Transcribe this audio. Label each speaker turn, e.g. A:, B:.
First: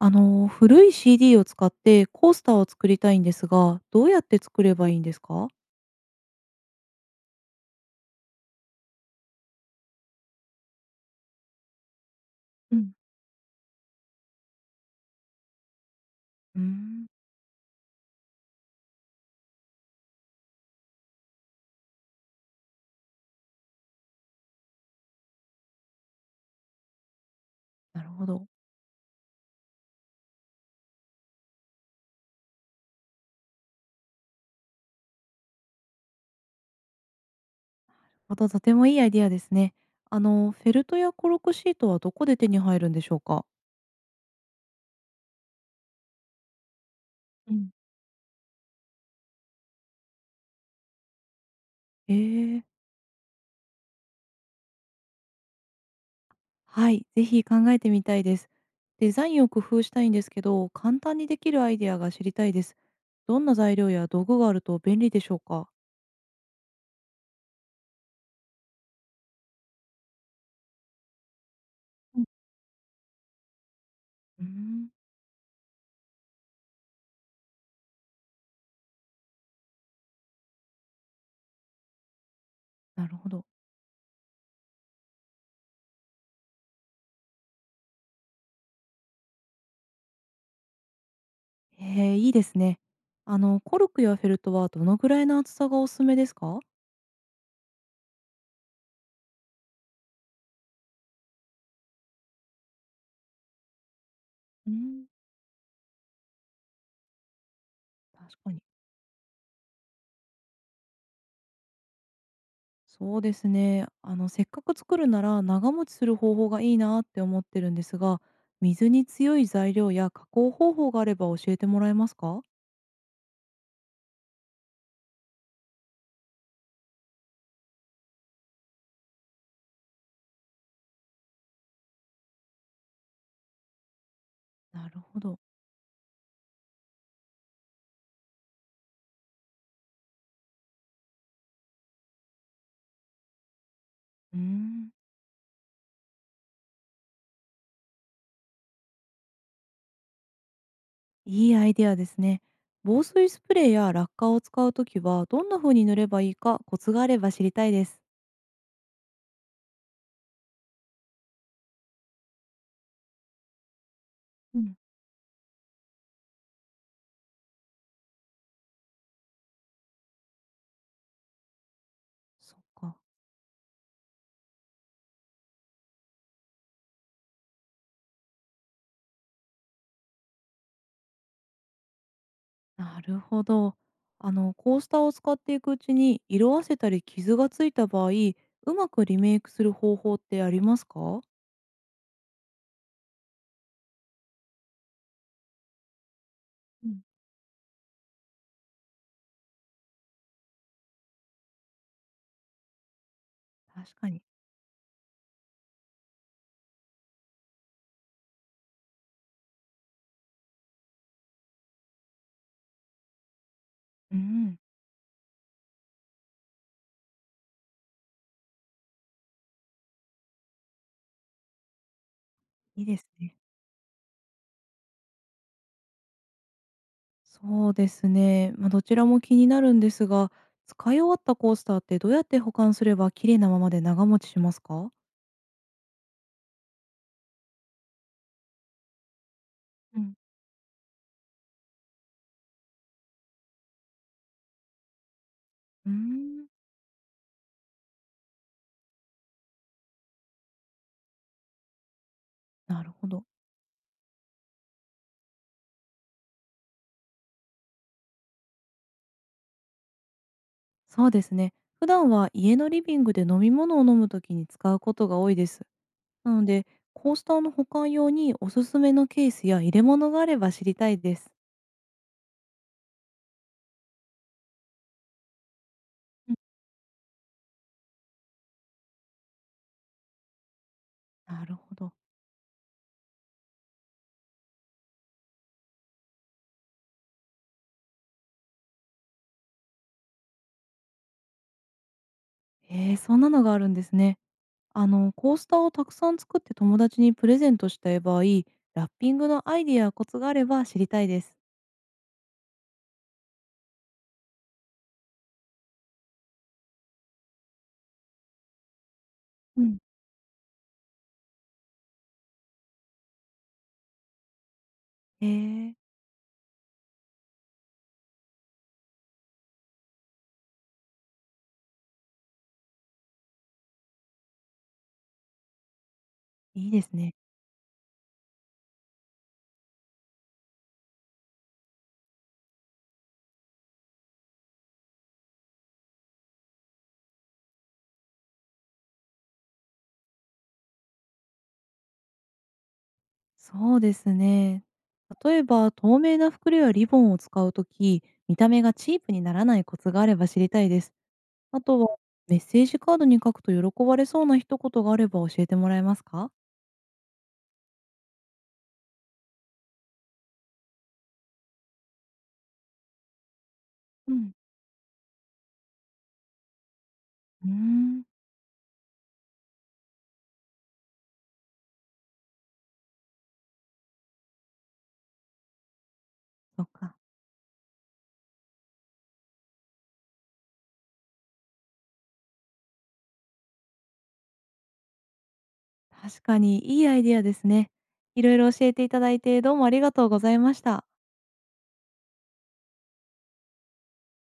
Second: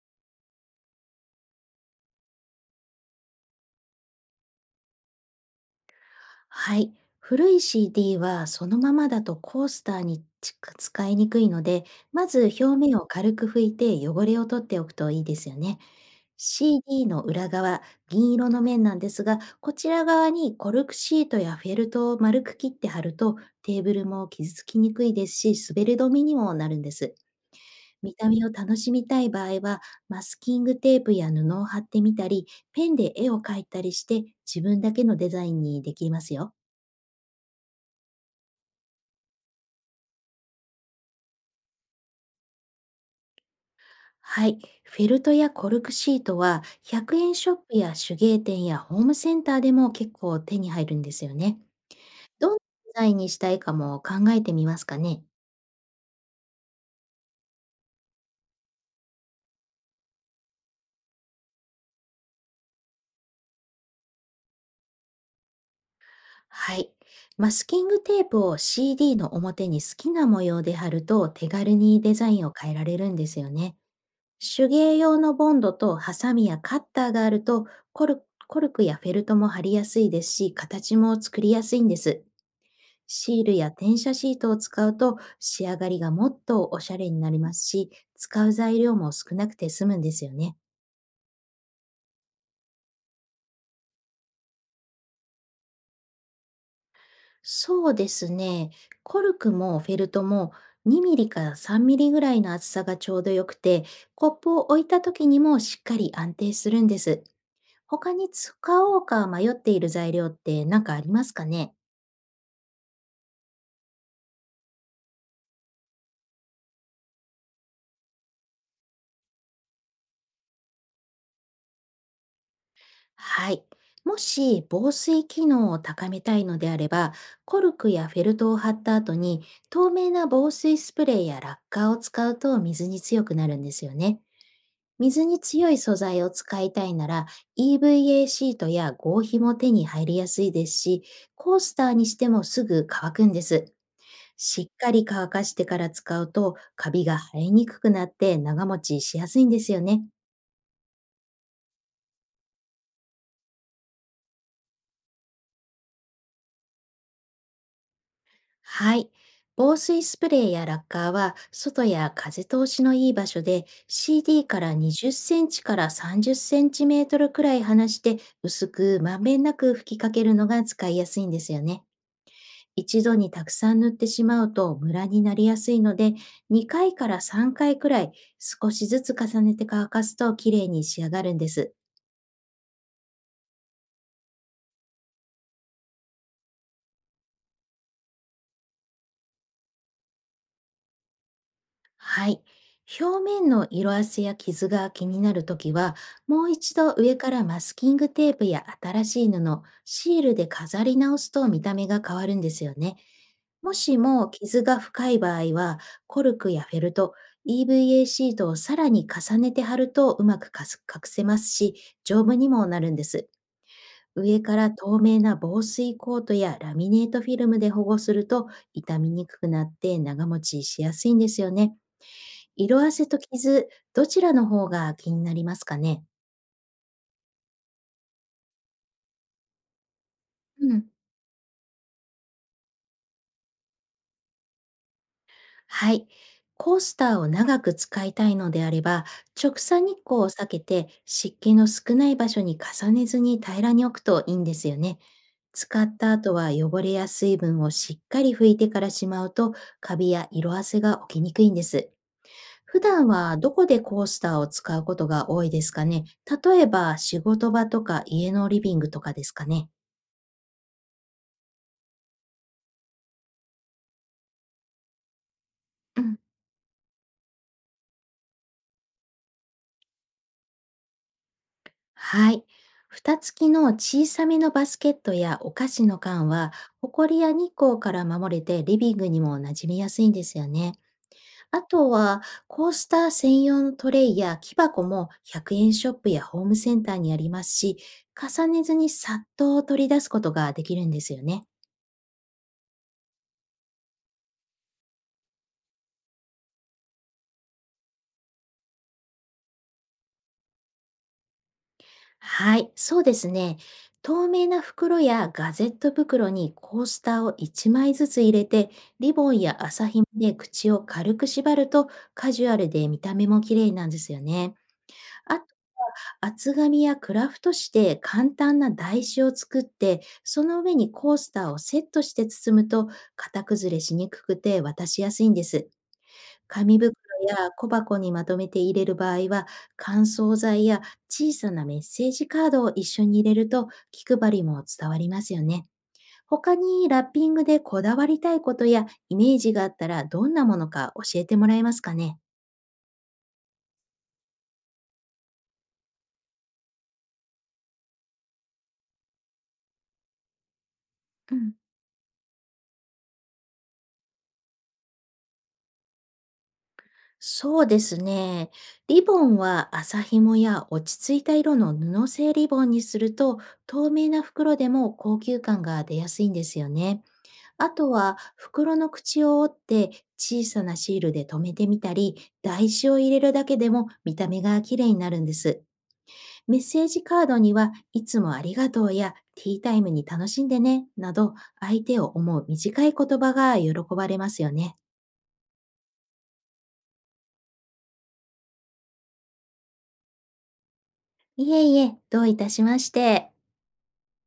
A: 古い CD を使ってコースターを作りたいんですが、どうやって作ればいいんですか？
B: はい。古い CD はそのままだとコースターにち使いにくいので、まず表
A: うん。
B: 面を軽く拭いて汚れを取っておくといいですよね。
A: うーん、
B: CD の裏側、銀色の面なんですが、こちら側にコルクシートやフェルトを丸く切って貼ると、テーブルも傷つきにくいですし、滑り止めにもなるんです。
A: なる
B: 見
A: ほ
B: た目
A: ど。
B: を楽しみたい場合は、マスキングテープや布を貼ってみたり、ペンで絵を描いたりして、自分だけのデザインにできますよ。
A: また、とてもいいアイディアですね。フェルトやコロコシートはどこで手に入るんでしょうか？
B: はい。フェルトやコルクシートは100円シ
A: う
B: ョッ
A: ん。
B: プや手芸店やホームセンターでも結構手に入るんですよね。
A: え
B: どんな
A: え、
B: デザインにしたいかも考えてみますかね。
A: はい、ぜひ考えてみたいです。デザインを工夫したいんですけど、簡単にできるアイディアが知りたいです。どんな材料や道具があると便利でしょうか？
B: はい。マスキングテープを CD の表に好きな模様で貼ると手軽にデ
A: うん。
B: ザインを変えられるんですよね。
A: うー
B: 手
A: ん、
B: 芸用のボンドとハサミやカッターがあるとコルコルクやフェルトも貼りやすいですし、形も作りやすいんです。
A: なるほ
B: シ
A: ど。
B: ールや転写シートを使うと仕上がりがもっとおしゃれになりますし、使う材料も少なくて済むんですよね。
A: へえ、いいですね。コルクやフェルトはどのぐらいの厚さがおすすめですか？
B: そうですね。コルクもフェルトも2ミリから3ミリぐらいの厚さがちょうどよくて、コップを
A: う
B: 置いた
A: ん、
B: 時にもしっかり安定するんです。他に
A: 確か
B: 使
A: に。
B: おうか迷っている材料って何かありますかね。
A: そうですね。せっかく作るなら長持ちする方法がいいなって思ってるんですが、水に強い材料や加工方法があれば教えてもらえますか？
B: はい。もし防水機能を高めたいのであれば、コルクやフェルトを貼った後に透明な防水スプレーやラッカーを使うと水に強くなるんですよね。
A: なるほ
B: 水
A: ど。
B: に強い素材を使いたいなら EVA シートや合皮も手に入りやすいですし、コースターにしてもすぐ乾くんです。
A: うー
B: しっ
A: ん、
B: かり乾かしてから使うとカビが生えにくくなって長持ちしやすいんですよね。
A: いいアイデアですね。防水スプレーやラッカーを使うときはどんな風に塗ればいいかコツがあれば知りたいです。
B: はい。防水スプレーやラッカーは、外や風通しのいい場所で、CD
A: う
B: か
A: ん、
B: ら20センチから30センチメートルくらい離して、薄くまんべんなく吹きかけるのが使いやすいんですよね。
A: そっか。
B: 一度にたくさん塗ってしまうとムラになりやすいので、2回から3回くらい少しずつ重ねて乾かすと綺麗に仕上がるんです。
A: なるほど。コースターを使っていくうちに、色あせたり傷がついた場合、うまくリメイクする方法ってありますか？
B: はい。表面の色あせや傷が気になるときは、もう一
A: う
B: 度
A: ん、
B: 上からマスキングテープや新しい布、シールで飾り直すと見た目が変わるんですよね。も
A: 確
B: し
A: かに。
B: も傷が深い場合は、コルクやフェルト、EVA シートをさらに重ねて貼るとうまくかす隠せますし、丈夫にもなるんです。
A: う
B: 上か
A: ん。
B: ら透明な防水コートやラミネートフィルムで保護すると傷みにくくなって長持ちしやすいんですよね。色
A: いい
B: 褪
A: です
B: せと
A: ね。
B: 傷、どちらの方が気になりますかね？
A: そうですね。まあ、どちらも気になるんですが、
B: うん。
A: 使い終わったコースターってどうやって保管すれば綺麗なままで長持ちしますか？
B: はい。コースターを長く使いたいのであれば、直射日
A: うん。
B: 光を避けて湿気の少ない場所に重ねずに平らに置くといいんですよね。使
A: うー
B: った後
A: ん、
B: は汚れや水分をしっかり拭いてからしまうと、カビや色褪せが起きにくいんです。普
A: なるほ
B: 段
A: ど。
B: はどこでコースターを使うことが多いですかね？例えば仕事場とか家のリビングとかですかね？
A: そうですね。普段は家のリビングで飲み物を飲むときに使うことが多いです。
B: うん。
A: なので、コースターの保管用におすすめのケースや入れ物があれば知りたいです。
B: はい。蓋付きの小さめのバスケットやお菓子の缶
A: うん。
B: は、ほこりや日光から守れてリビングにも馴染みやすいんですよね。
A: なる
B: あ
A: ほ
B: と
A: ど。
B: は、コースター専用のトレイや木箱も100円ショップやホームセンターにありますし、重ねずにさっと取り出すことができるんですよね。
A: ええ、そんなのがあるんですね。コースターをたくさん作って友達にプレゼントしたい場合、ラッピングのアイディアやコツがあれば知りたいです。
B: はい、そうですね。透明な袋やガゼット袋にコースターを1枚ずつ入れて、リボンや
A: うん。
B: 麻ひもで口を軽く縛るとカジュアルで見た目も綺麗なんですよね。
A: え
B: あと、
A: ー、
B: 厚紙やクラフト紙で簡単な台紙を作って、その上にコースターをセットして包むと型崩れしにくくて渡しやすいんです。
A: いい
B: 紙
A: です
B: 袋
A: ね。
B: や小箱にまとめて入れる場合は、乾燥剤や小さなメッセージカードを一緒に入れると気配りも伝わりますよね。他にラッピングでこだわりたいことやイメージがあったらどんなものか教えてもらえますかね。
A: そうですね。例えば、透明な袋やリボンを使うとき、見た目がチープにならないコツがあれば知りたいです。
B: うん、
A: あとは、メッセージカードに書くと喜ばれそうな一言があれば教えてもらえますか？
B: そうですね。リボンは麻紐や落ち着いた色の布製リボンにすると透明
A: う
B: な
A: ん。
B: 袋でも高級感が出やすいんですよね。
A: うー
B: あと
A: ん、
B: は袋の口を折って小さなシールで留めてみたり、台紙を入れるだけでも見た目が綺麗になるんです。メッ
A: そっ
B: セー
A: か。
B: ジカードにはいつもありがとうやティータイムに楽しんでねなど相手を思う短い言葉が喜ばれますよね。
A: 確かにいいアイディアですね。いろいろ教えていただいて、どうもありがとうございました。
B: いえいえ、どういたしまして。